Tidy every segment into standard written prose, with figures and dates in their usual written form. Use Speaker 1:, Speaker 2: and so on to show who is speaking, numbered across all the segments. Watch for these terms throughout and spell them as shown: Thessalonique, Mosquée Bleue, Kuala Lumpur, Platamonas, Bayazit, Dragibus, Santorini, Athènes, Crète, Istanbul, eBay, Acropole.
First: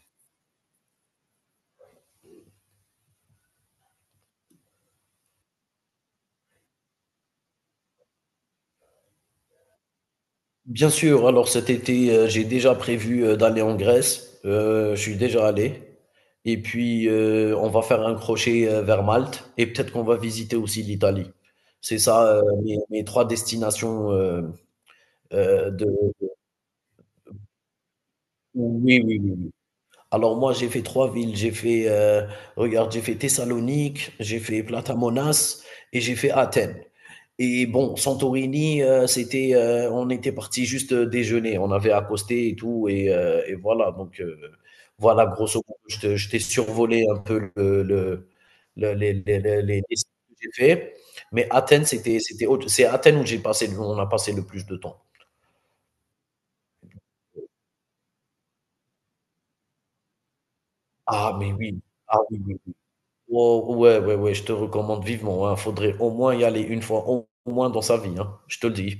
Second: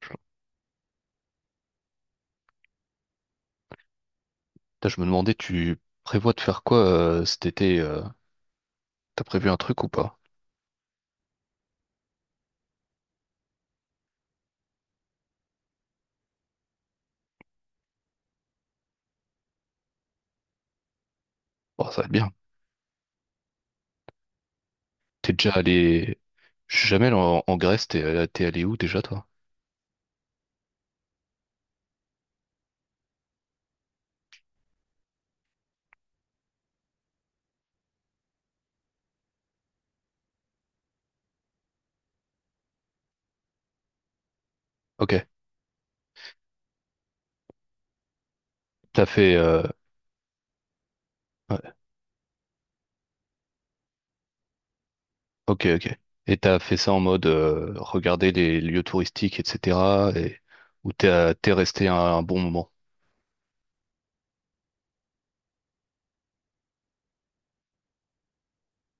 Speaker 1: Putain, je me demandais, tu prévois de faire quoi cet été. T'as prévu un truc ou pas?
Speaker 2: Bien sûr, alors cet été, j'ai déjà prévu, d'aller en Grèce, je suis déjà allé. Et puis, on va faire un crochet, vers Malte et peut-être qu'on va visiter aussi l'Italie.
Speaker 1: Bon,
Speaker 2: C'est
Speaker 1: ça va être bien.
Speaker 2: ça, mes 3 destinations,
Speaker 1: T'es déjà
Speaker 2: de
Speaker 1: allé. Je suis jamais allé en Grèce, t'es allé où déjà
Speaker 2: oui, oui,
Speaker 1: toi?
Speaker 2: oui, oui. Alors moi, j'ai fait trois villes. J'ai fait, regarde, j'ai fait Thessalonique, j'ai fait Platamonas et j'ai fait Athènes. Et bon, Santorini, c'était, on était parti juste déjeuner. On avait accosté et tout. Et voilà, donc
Speaker 1: Ok.
Speaker 2: voilà, grosso modo, je t'ai survolé un peu
Speaker 1: t'as fait... euh,
Speaker 2: les sites que j'ai fait. Mais
Speaker 1: ouais,
Speaker 2: Athènes, c'est à Athènes où on a passé le plus de temps.
Speaker 1: ok, ok. Et t'as fait ça en mode, regarder les lieux touristiques, etc. Où t'es
Speaker 2: Ah,
Speaker 1: t'es
Speaker 2: mais oui.
Speaker 1: resté un,
Speaker 2: Ah
Speaker 1: un bon
Speaker 2: oui, oui.
Speaker 1: moment?
Speaker 2: Oh, ouais, ouais, ouais, je te recommande vivement, hein. Faudrait au moins y aller une fois, au moins dans sa vie, hein, je te le dis.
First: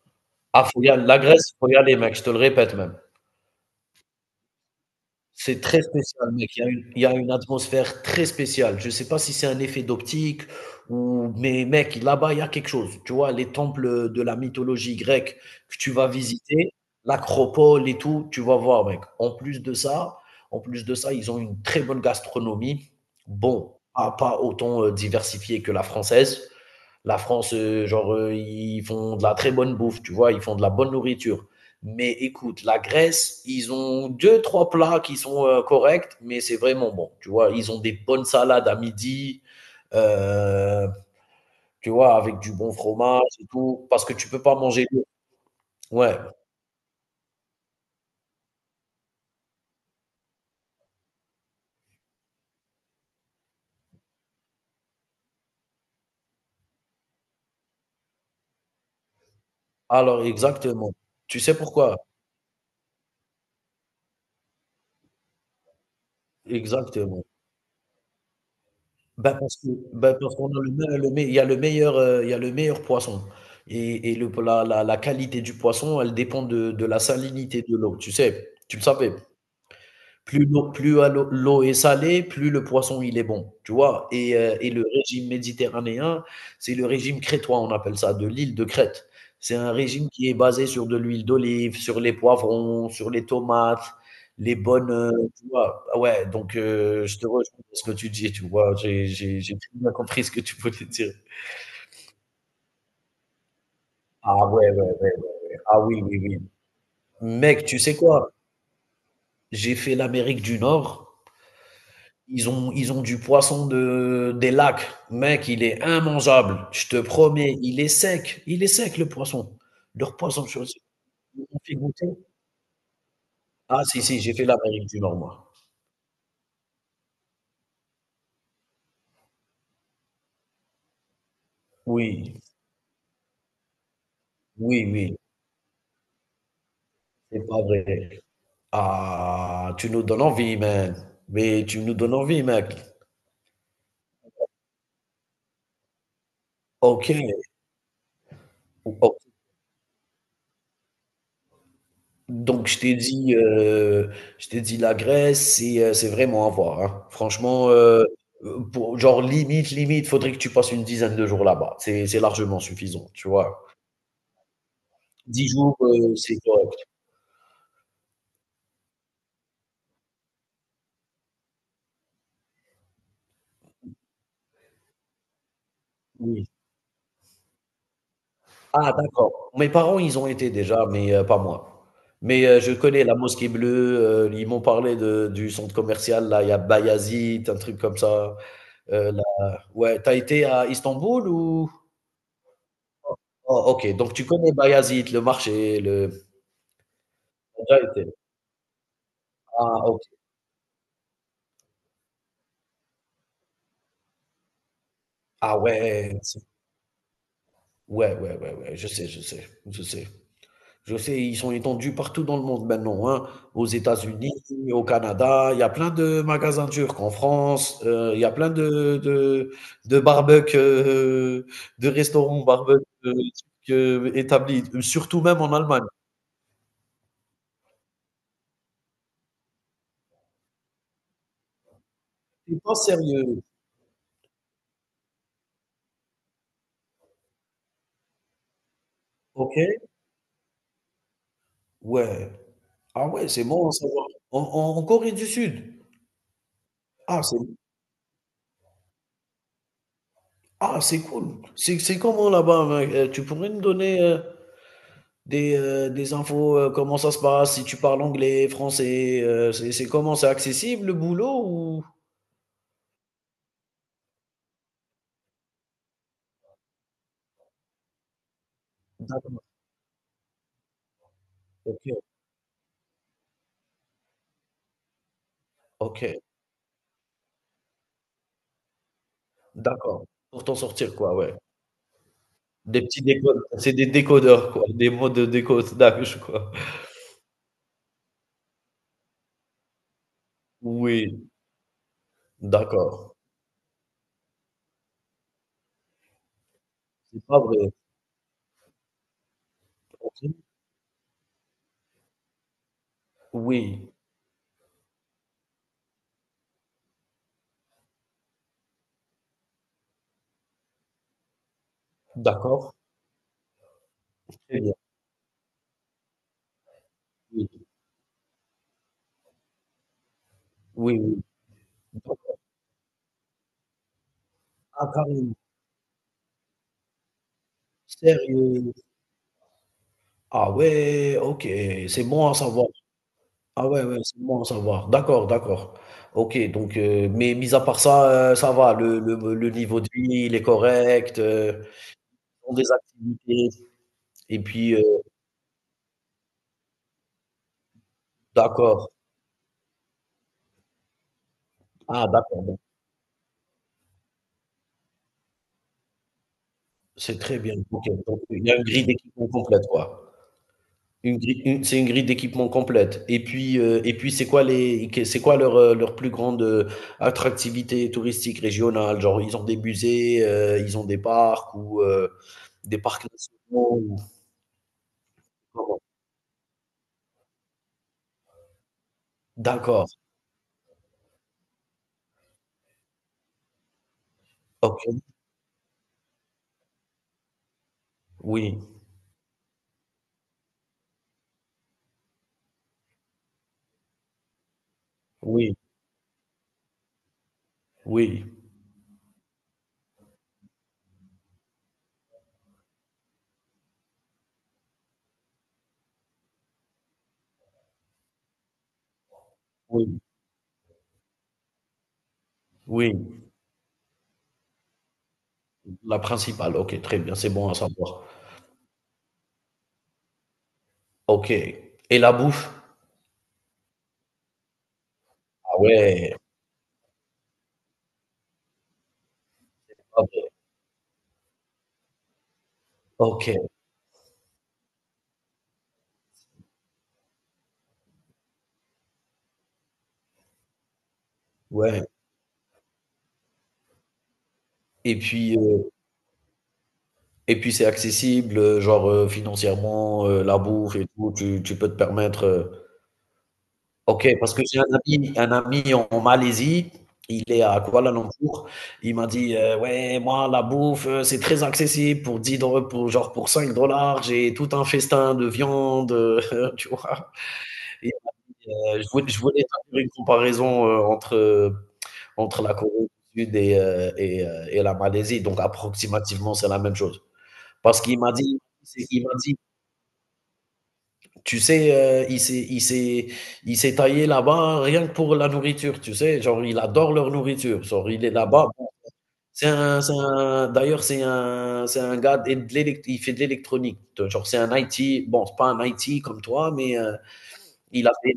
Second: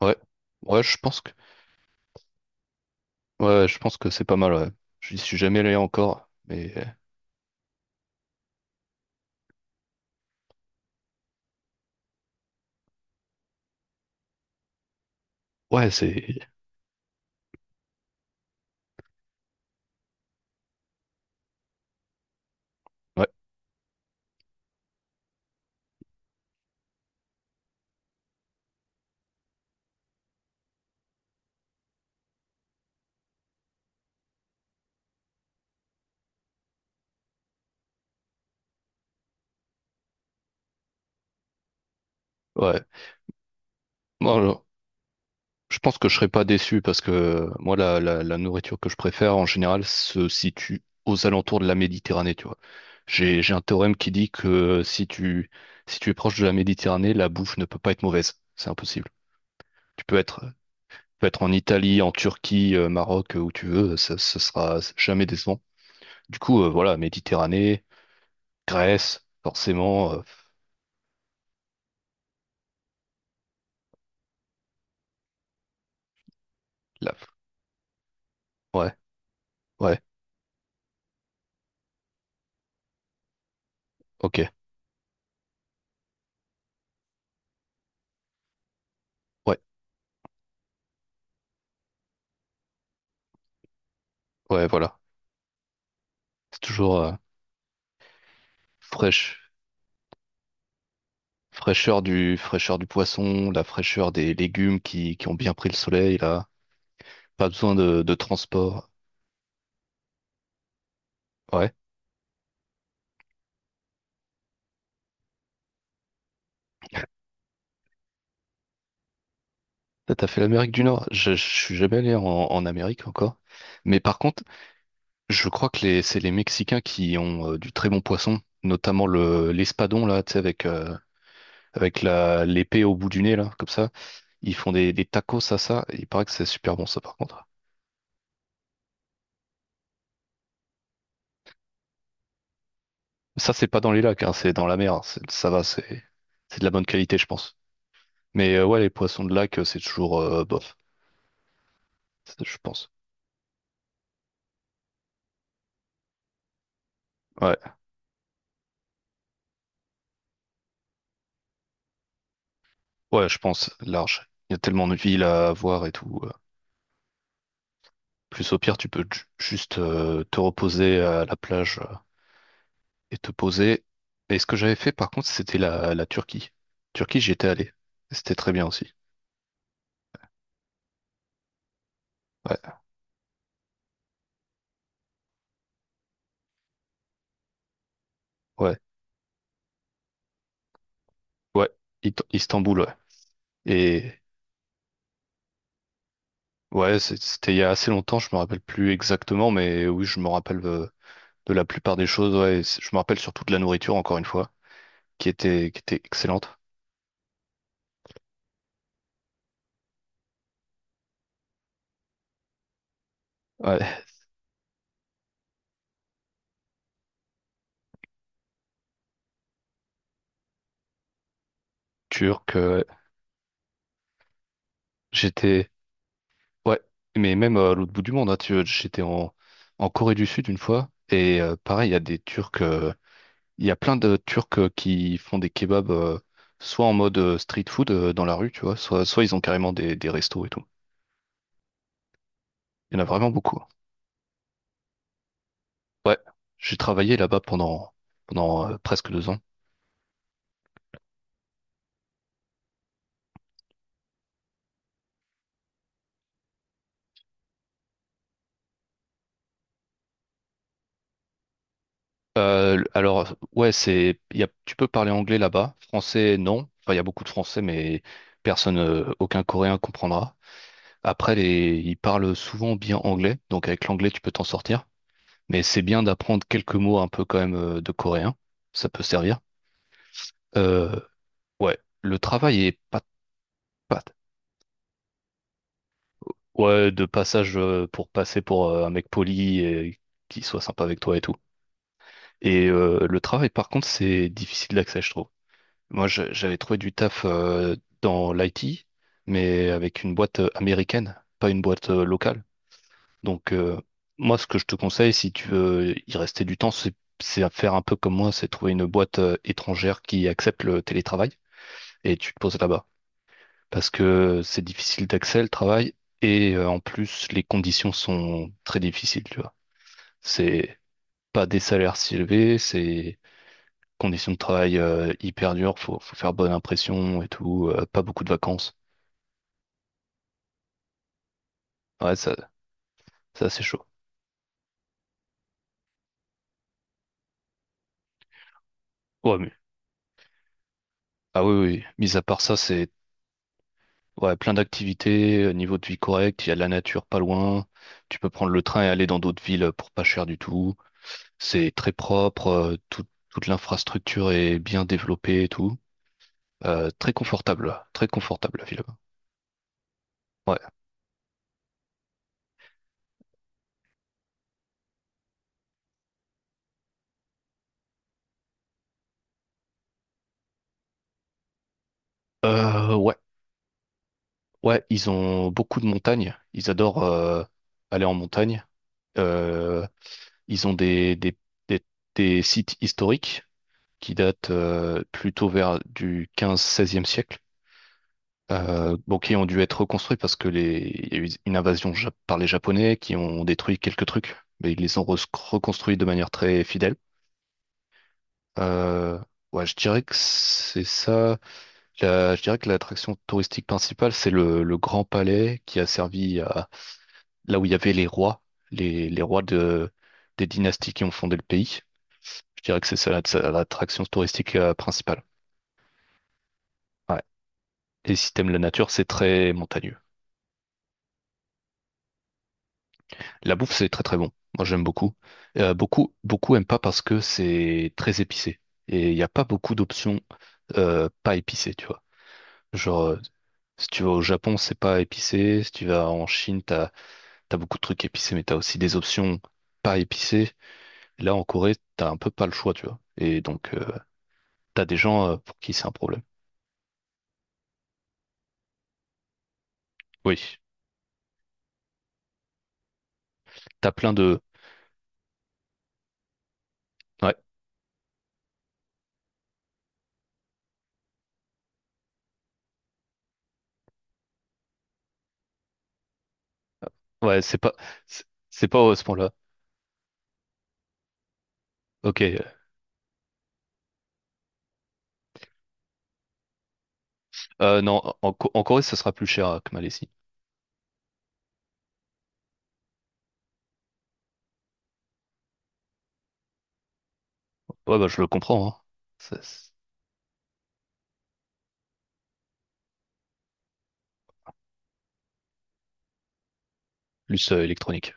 Speaker 1: Ouais,
Speaker 2: Ah, faut
Speaker 1: ouais,
Speaker 2: y
Speaker 1: je
Speaker 2: aller, la
Speaker 1: pense que.
Speaker 2: Grèce, faut y aller, mec, je te le répète même.
Speaker 1: Ouais, je pense que c'est pas mal, ouais. Je suis jamais
Speaker 2: C'est
Speaker 1: allé
Speaker 2: très
Speaker 1: encore,
Speaker 2: spécial, mec. Il y a
Speaker 1: mais.
Speaker 2: une il y a une atmosphère très spéciale. Je sais pas si c'est un effet d'optique ou mais mec, là-bas, il y a quelque chose. Tu vois, les temples, de la mythologie grecque que
Speaker 1: Ouais,
Speaker 2: tu vas
Speaker 1: c'est.
Speaker 2: visiter, l'acropole et tout, tu vas voir, mec. En plus de ça, ils ont une très bonne gastronomie.
Speaker 1: Ouais,
Speaker 2: Bon, pas autant, diversifiée que la française. La France, genre, ils font de la très bonne bouffe, tu vois, ils font de la bonne nourriture. Mais écoute, la Grèce, ils ont deux, trois plats qui sont corrects, mais c'est vraiment bon. Tu vois, ils ont des bonnes salades à midi, euh, tu vois, avec du bon
Speaker 1: ouais.
Speaker 2: fromage et tout, parce que tu
Speaker 1: Bon,
Speaker 2: peux pas
Speaker 1: alors.
Speaker 2: manger.
Speaker 1: Je pense que je
Speaker 2: Ouais,
Speaker 1: serais pas déçu parce que moi, la nourriture que je préfère en général se situe aux alentours de la Méditerranée, tu vois. J'ai un théorème qui dit que, si tu es proche de la Méditerranée, la bouffe ne peut pas être mauvaise. C'est impossible. Tu peux
Speaker 2: alors
Speaker 1: être, tu
Speaker 2: exactement.
Speaker 1: peux
Speaker 2: Tu
Speaker 1: être en
Speaker 2: sais pourquoi?
Speaker 1: Italie, en Turquie, Maroc, où tu veux, ça sera jamais décevant. Du coup, voilà,
Speaker 2: Exactement.
Speaker 1: Méditerranée, Grèce,
Speaker 2: Bah, parce que
Speaker 1: forcément,
Speaker 2: bah, parce qu'on a le me il y a le meilleur poisson et le la la la qualité du poisson, elle dépend de la
Speaker 1: la,
Speaker 2: salinité de l'eau, tu sais? Tu le
Speaker 1: ouais,
Speaker 2: savais?
Speaker 1: ouais,
Speaker 2: Plus l'eau plus à l'eau l'eau est salée, plus le poisson il est bon, tu vois? Et
Speaker 1: ok,
Speaker 2: heu et le régime méditerranéen, c'est le régime crétois, on appelle ça, de l'île de Crète. C'est
Speaker 1: ouais,
Speaker 2: un régime qui est basé sur de l'huile d'olive, sur les poivrons, sur les tomates, les
Speaker 1: ouais,
Speaker 2: bonnes,
Speaker 1: voilà.
Speaker 2: tu vois? Ouais, donc
Speaker 1: C'est toujours,
Speaker 2: je te rejoins dans ce que tu dis, tu vois? J'ai
Speaker 1: fraîche.
Speaker 2: j'ai j'ai très bien compris ce que tu voulais dire.
Speaker 1: Fraîcheur du poisson, la fraîcheur des
Speaker 2: Ah ouais,
Speaker 1: légumes
Speaker 2: ouais, ouais,
Speaker 1: qui
Speaker 2: ouais.
Speaker 1: ont bien pris le
Speaker 2: Ah oui,
Speaker 1: soleil,
Speaker 2: oui, oui.
Speaker 1: là. Pas
Speaker 2: Mec,
Speaker 1: besoin
Speaker 2: tu sais
Speaker 1: de
Speaker 2: quoi?
Speaker 1: transport.
Speaker 2: J'ai fait l'Amérique du Nord.
Speaker 1: Ouais.
Speaker 2: Ils ont du poisson des lacs. Mec, il est immangeable. Je te promets, il est sec. Il est sec, le poisson.
Speaker 1: Toi,
Speaker 2: Leur
Speaker 1: t'as fait
Speaker 2: poisson, je
Speaker 1: l'Amérique du Nord. Je
Speaker 2: on fait
Speaker 1: suis jamais
Speaker 2: goûter.
Speaker 1: allé en Amérique encore.
Speaker 2: Ah,
Speaker 1: Mais
Speaker 2: si,
Speaker 1: par
Speaker 2: si, j'ai
Speaker 1: contre,
Speaker 2: fait l'Amérique du Nord,
Speaker 1: je
Speaker 2: moi.
Speaker 1: crois que c'est les Mexicains qui ont, du très bon poisson, notamment l'espadon, là, tu sais, avec
Speaker 2: Oui,
Speaker 1: l'épée au bout du nez, là, comme ça. Ils font
Speaker 2: oui,
Speaker 1: des
Speaker 2: oui.
Speaker 1: tacos à ça. Il paraît que c'est super bon, ça, par contre.
Speaker 2: C'est pas vrai. Ah, tu nous donnes envie, man. Mais tu nous donnes envie, mec.
Speaker 1: Ça, c'est pas dans les lacs, hein, c'est dans la mer. Ça va, c'est de la bonne
Speaker 2: OK.
Speaker 1: qualité, je pense. Mais ouais, les poissons
Speaker 2: Ok.
Speaker 1: de lac, c'est toujours, bof. Je
Speaker 2: Donc je
Speaker 1: pense.
Speaker 2: t'ai dit, heu, je t'ai dit la Grèce, c'est vraiment à voir, hein.
Speaker 1: Ouais,
Speaker 2: Franchement, pour genre limite, limite, faudrait que tu passes une dizaine de jours là-bas. C'est largement suffisant,
Speaker 1: ouais,
Speaker 2: tu
Speaker 1: je
Speaker 2: vois?
Speaker 1: pense, large. Il y a tellement de villes
Speaker 2: 10
Speaker 1: à
Speaker 2: jours,
Speaker 1: voir et tout.
Speaker 2: c'est correct.
Speaker 1: Plus au pire, tu peux juste te reposer à la plage, et te poser. Et ce que j'avais fait, par contre, c'était la
Speaker 2: Oui.
Speaker 1: Turquie. Turquie, j'y étais allé. C'était très bien aussi.
Speaker 2: Ah, d'accord. Mes parents, ils ont été déjà, mais, pas moi. Mais,
Speaker 1: Ouais,
Speaker 2: je connais la Mosquée Bleue, ils m'ont parlé de du centre commercial là, il y a Bayazit, un truc comme ça,
Speaker 1: ouais,
Speaker 2: la ouais, t'as été à Istanbul
Speaker 1: ouais.
Speaker 2: ou?
Speaker 1: Istanbul, ouais.
Speaker 2: Oh, OK,
Speaker 1: Et
Speaker 2: donc tu connais Bayazit, le marché, le
Speaker 1: ouais, c'était il y
Speaker 2: J'ai
Speaker 1: a
Speaker 2: déjà
Speaker 1: assez
Speaker 2: été.
Speaker 1: longtemps, je me rappelle plus exactement,
Speaker 2: Ah,
Speaker 1: mais oui,
Speaker 2: ok.
Speaker 1: je me rappelle, de la plupart des choses. Ouais. Et je me rappelle surtout de la nourriture, encore une fois, qui
Speaker 2: Ah
Speaker 1: était, qui était
Speaker 2: ouais,
Speaker 1: excellente.
Speaker 2: ouais, ouais, ouais, ouais, je sais, je sais, je sais. Je sais, ils sont étendus partout dans le monde maintenant, hein. Aux
Speaker 1: Ouais,
Speaker 2: États-Unis, au Canada, il y a plein de magasins turcs en France, il y a plein de barbecues, de restaurants
Speaker 1: Turc,
Speaker 2: barbecues turcs, établis, surtout même en
Speaker 1: j'étais.
Speaker 2: Allemagne.
Speaker 1: Ouais, mais même, à l'autre bout du monde, hein, j'étais en Corée du Sud une fois, et, pareil,
Speaker 2: C'est pas sérieux,
Speaker 1: Il y a plein de Turcs, qui font des kebabs, soit en mode, street food, dans la rue, tu vois, soit ils ont
Speaker 2: ok?
Speaker 1: carrément des restos et tout.
Speaker 2: Ouais.
Speaker 1: Il y en a
Speaker 2: Ah ouais,
Speaker 1: vraiment
Speaker 2: c'est
Speaker 1: beaucoup, hein.
Speaker 2: bon à savoir. En Corée du Sud.
Speaker 1: Ouais, j'ai travaillé
Speaker 2: Ah, c'est
Speaker 1: là-bas pendant, presque deux ans.
Speaker 2: Ah, c'est cool. C'est comment là-bas, mec? Tu pourrais me donner, des infos, comment ça se passe? Si tu parles anglais, français, c'est comment? C'est accessible le boulot ou?
Speaker 1: Alors, ouais, c'est, il y a, tu peux parler anglais là-bas. Français, non. Enfin, il y a beaucoup de français, mais personne, aucun
Speaker 2: D'accord,
Speaker 1: Coréen comprendra. Après, ils
Speaker 2: OK,
Speaker 1: parlent souvent bien anglais, donc avec l'anglais, tu peux t'en sortir. Mais c'est bien
Speaker 2: OK,
Speaker 1: d'apprendre quelques mots un peu quand même, de coréen. Ça peut servir.
Speaker 2: d'accord. Pour t'en sortir
Speaker 1: Euh,
Speaker 2: quoi, ouais.
Speaker 1: ouais, le travail est
Speaker 2: Des petits
Speaker 1: pas,
Speaker 2: décodes, c'est des
Speaker 1: pas,
Speaker 2: décodeurs quoi, des mots de décode d'âge quoi.
Speaker 1: ouais, de passage, pour passer pour, un mec poli et qui soit sympa avec toi et
Speaker 2: Oui,
Speaker 1: tout. Et
Speaker 2: d'accord.
Speaker 1: le travail, par contre, c'est difficile d'accès, je trouve. Moi, j'avais trouvé du
Speaker 2: C'est
Speaker 1: taf,
Speaker 2: pas vrai.
Speaker 1: dans l'IT, mais avec une boîte,
Speaker 2: OK.
Speaker 1: américaine, pas une boîte, locale. Donc,
Speaker 2: Oui,
Speaker 1: moi, ce que je te conseille, si tu veux y rester du temps, c'est à faire un peu comme moi, c'est trouver une boîte, étrangère qui accepte le télétravail et tu te poses
Speaker 2: d'accord.
Speaker 1: là-bas. Parce que
Speaker 2: Très
Speaker 1: c'est
Speaker 2: bien.
Speaker 1: difficile d'accès, le travail, et, en plus, les
Speaker 2: Oui,
Speaker 1: conditions sont très difficiles, tu vois. C'est
Speaker 2: oui, oui.
Speaker 1: pas des salaires si élevés, c'est conditions de travail,
Speaker 2: Ah, carrément.
Speaker 1: hyper dures, faut faire bonne impression et tout, pas beaucoup de
Speaker 2: Sérieux?
Speaker 1: vacances.
Speaker 2: Ah ouais, OK, c'est
Speaker 1: Ouais,
Speaker 2: bon à
Speaker 1: ça,
Speaker 2: savoir.
Speaker 1: ça c'est
Speaker 2: Ah ouais,
Speaker 1: chaud.
Speaker 2: ouais, c'est bon à savoir. D'accord, d'accord. OK, donc mais mis à part ça, ça va, le le
Speaker 1: Ouais,
Speaker 2: le
Speaker 1: mais.
Speaker 2: niveau de vie, il est correct,
Speaker 1: Ah oui, oui, mis à part
Speaker 2: ils ont
Speaker 1: ça,
Speaker 2: des
Speaker 1: c'est
Speaker 2: activités
Speaker 1: ouais,
Speaker 2: et
Speaker 1: plein
Speaker 2: puis,
Speaker 1: d'activités, niveau de vie correct, il y a de la nature pas loin, tu peux prendre le train et
Speaker 2: d'accord.
Speaker 1: aller dans d'autres villes pour pas cher du tout. C'est très
Speaker 2: Ah, d'accord,
Speaker 1: propre,
Speaker 2: bon,
Speaker 1: toute l'infrastructure est bien développée et tout. Très
Speaker 2: c'est très bien.
Speaker 1: confortable,
Speaker 2: OK,
Speaker 1: très
Speaker 2: donc il y a
Speaker 1: confortable la
Speaker 2: une
Speaker 1: ville.
Speaker 2: grille d'équipement complète, quoi.
Speaker 1: Ouais.
Speaker 2: Une grille une c'est une grille d'équipement complète et puis c'est quoi leur plus grande, attractivité touristique régionale? Genre, ils ont des musées, ils ont des parcs ou, des
Speaker 1: Euh,
Speaker 2: parcs
Speaker 1: ouais,
Speaker 2: nationaux ou
Speaker 1: ouais, ils ont beaucoup
Speaker 2: comment?
Speaker 1: de montagnes, ils adorent, aller en montagne. Euh,
Speaker 2: D'accord,
Speaker 1: Ils ont des, des sites historiques qui datent,
Speaker 2: OK.
Speaker 1: plutôt vers du quinze 16e e siècle,
Speaker 2: Oui,
Speaker 1: bon, qui ont dû être reconstruits parce que il y a eu une invasion, par les Japonais qui ont détruit quelques trucs, mais ils les ont re-
Speaker 2: oui,
Speaker 1: reconstruits de manière très fidèle.
Speaker 2: oui,
Speaker 1: Euh, ouais, je dirais que c'est ça. Je dirais que l'attraction touristique principale, c'est le Grand Palais qui a servi à là où il y avait les rois, les rois
Speaker 2: oui,
Speaker 1: des dynasties qui ont fondé le pays. Je dirais que
Speaker 2: oui,
Speaker 1: c'est ça la l'attraction touristique, principale.
Speaker 2: la principale, OK, très bien,
Speaker 1: Ouais.
Speaker 2: c'est bon à savoir.
Speaker 1: Et si t'aimes la nature, c'est très montagneux.
Speaker 2: OK, et la bouffe?
Speaker 1: La bouffe, c'est très très bon. Moi, j'aime beaucoup.
Speaker 2: Ah
Speaker 1: Beaucoup,
Speaker 2: ouais,
Speaker 1: beaucoup aiment pas parce que c'est très épicé. Et il n'y a pas beaucoup
Speaker 2: Ah
Speaker 1: d'options,
Speaker 2: ouais.
Speaker 1: pas épicées, tu vois. Genre,
Speaker 2: OK,
Speaker 1: si tu vas au Japon, c'est pas épicé. Si tu vas en Chine, t'as beaucoup de trucs épicés, mais t'as aussi des options pas épicées. Là, en Corée,
Speaker 2: ouais,
Speaker 1: t'as un peu pas le choix, tu vois. Et donc, t'as des
Speaker 2: et
Speaker 1: gens,
Speaker 2: puis,
Speaker 1: pour
Speaker 2: heu
Speaker 1: qui c'est un problème.
Speaker 2: et puis c'est accessible, genre, financièrement,
Speaker 1: Oui.
Speaker 2: la bouffe et tout, tu peux te permettre.
Speaker 1: T'as
Speaker 2: OK,
Speaker 1: plein
Speaker 2: parce
Speaker 1: de.
Speaker 2: que j'ai un ami en Malaisie, il
Speaker 1: Ouais.
Speaker 2: est à Kuala Lumpur, il m'a dit: «Ouais, moi la bouffe, c'est très accessible pour 10 dollars, pour 5 dollars, j'ai tout un festin de viande», tu vois?
Speaker 1: Ouais, c'est pas, c'est c'est pas
Speaker 2: Je
Speaker 1: à ce
Speaker 2: voulais, je
Speaker 1: point-là.
Speaker 2: voulais faire une comparaison entre la
Speaker 1: Ok.
Speaker 2: Corée du Sud et la Malaisie. Donc, approximativement, c'est la même chose. Parce qu'il
Speaker 1: Non,
Speaker 2: m'a
Speaker 1: en,
Speaker 2: dit,
Speaker 1: Co- en Corée, ça
Speaker 2: il
Speaker 1: sera
Speaker 2: m'a
Speaker 1: plus
Speaker 2: dit,
Speaker 1: cher, que Malaisie.
Speaker 2: tu sais, il s'est taillé là-bas rien que pour la nourriture, tu sais. Genre, il adore leur nourriture. Genre,
Speaker 1: Ouais,
Speaker 2: il
Speaker 1: bah,
Speaker 2: est
Speaker 1: je le
Speaker 2: là-bas.
Speaker 1: comprends, hein. Ça, c'est
Speaker 2: D'ailleurs, c'est un gars, il fait de l'électronique. Genre, c'est un IT. Bon, c'est pas un IT comme toi, mais
Speaker 1: plus,
Speaker 2: Il a
Speaker 1: électronique.
Speaker 2: fait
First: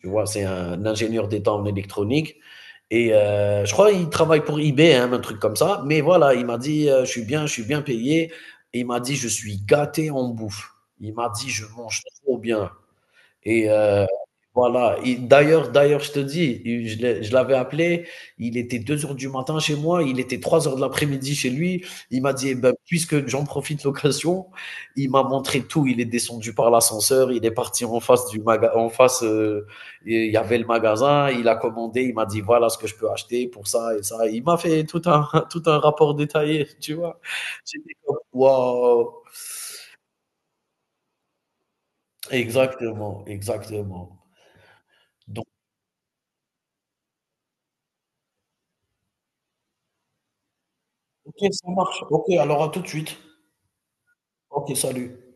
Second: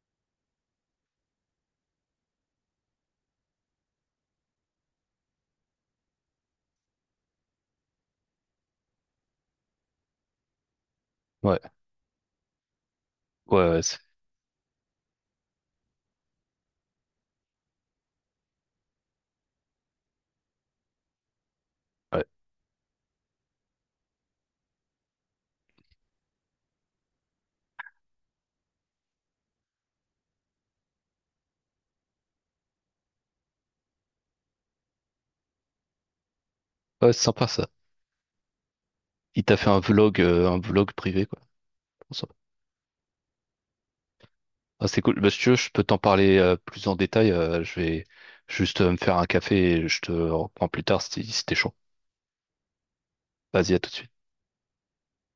Speaker 2: tu vois, c'est un ingénieur d'État en électronique. Et je crois qu'il travaille pour eBay, hein, un truc comme ça. Mais voilà, il m'a dit, je suis bien payé. Et il m'a dit, je suis gâté en bouffe. Il m'a dit,
Speaker 1: Ouais,
Speaker 2: je mange trop bien.
Speaker 1: ouais,
Speaker 2: Et
Speaker 1: ouais, c'est
Speaker 2: heu, voilà, et d'ailleurs, je te dis, je l'avais appelé, il était 2 heures du matin chez moi, il était 3 heures de l'après-midi chez lui. Il
Speaker 1: ouais.
Speaker 2: m'a dit: «Eh ben, puisque j'en profite l'occasion», il m'a montré tout. Il est descendu par l'ascenseur, il est parti en face du magasin. Et il y avait le magasin, il a commandé, il m'a dit: «Voilà ce que je peux acheter pour ça et ça». Il m'a fait tout un tout un rapport détaillé, tu
Speaker 1: Ouais,
Speaker 2: vois?
Speaker 1: c'est sympa ça.
Speaker 2: J'étais comme: «Waouh!»
Speaker 1: Il t'a fait un vlog privé, quoi. Trop sympa.
Speaker 2: Exactement, exactement.
Speaker 1: Ah, c'est cool. Bah, si tu veux, je peux t'en parler, plus en détail. Je vais juste, me faire un café et je te reprends plus tard, si
Speaker 2: OK,
Speaker 1: t'es
Speaker 2: ça
Speaker 1: chaud.
Speaker 2: marche. OK, alors à tout de suite.
Speaker 1: Vas-y, à tout de suite.
Speaker 2: OK, salut.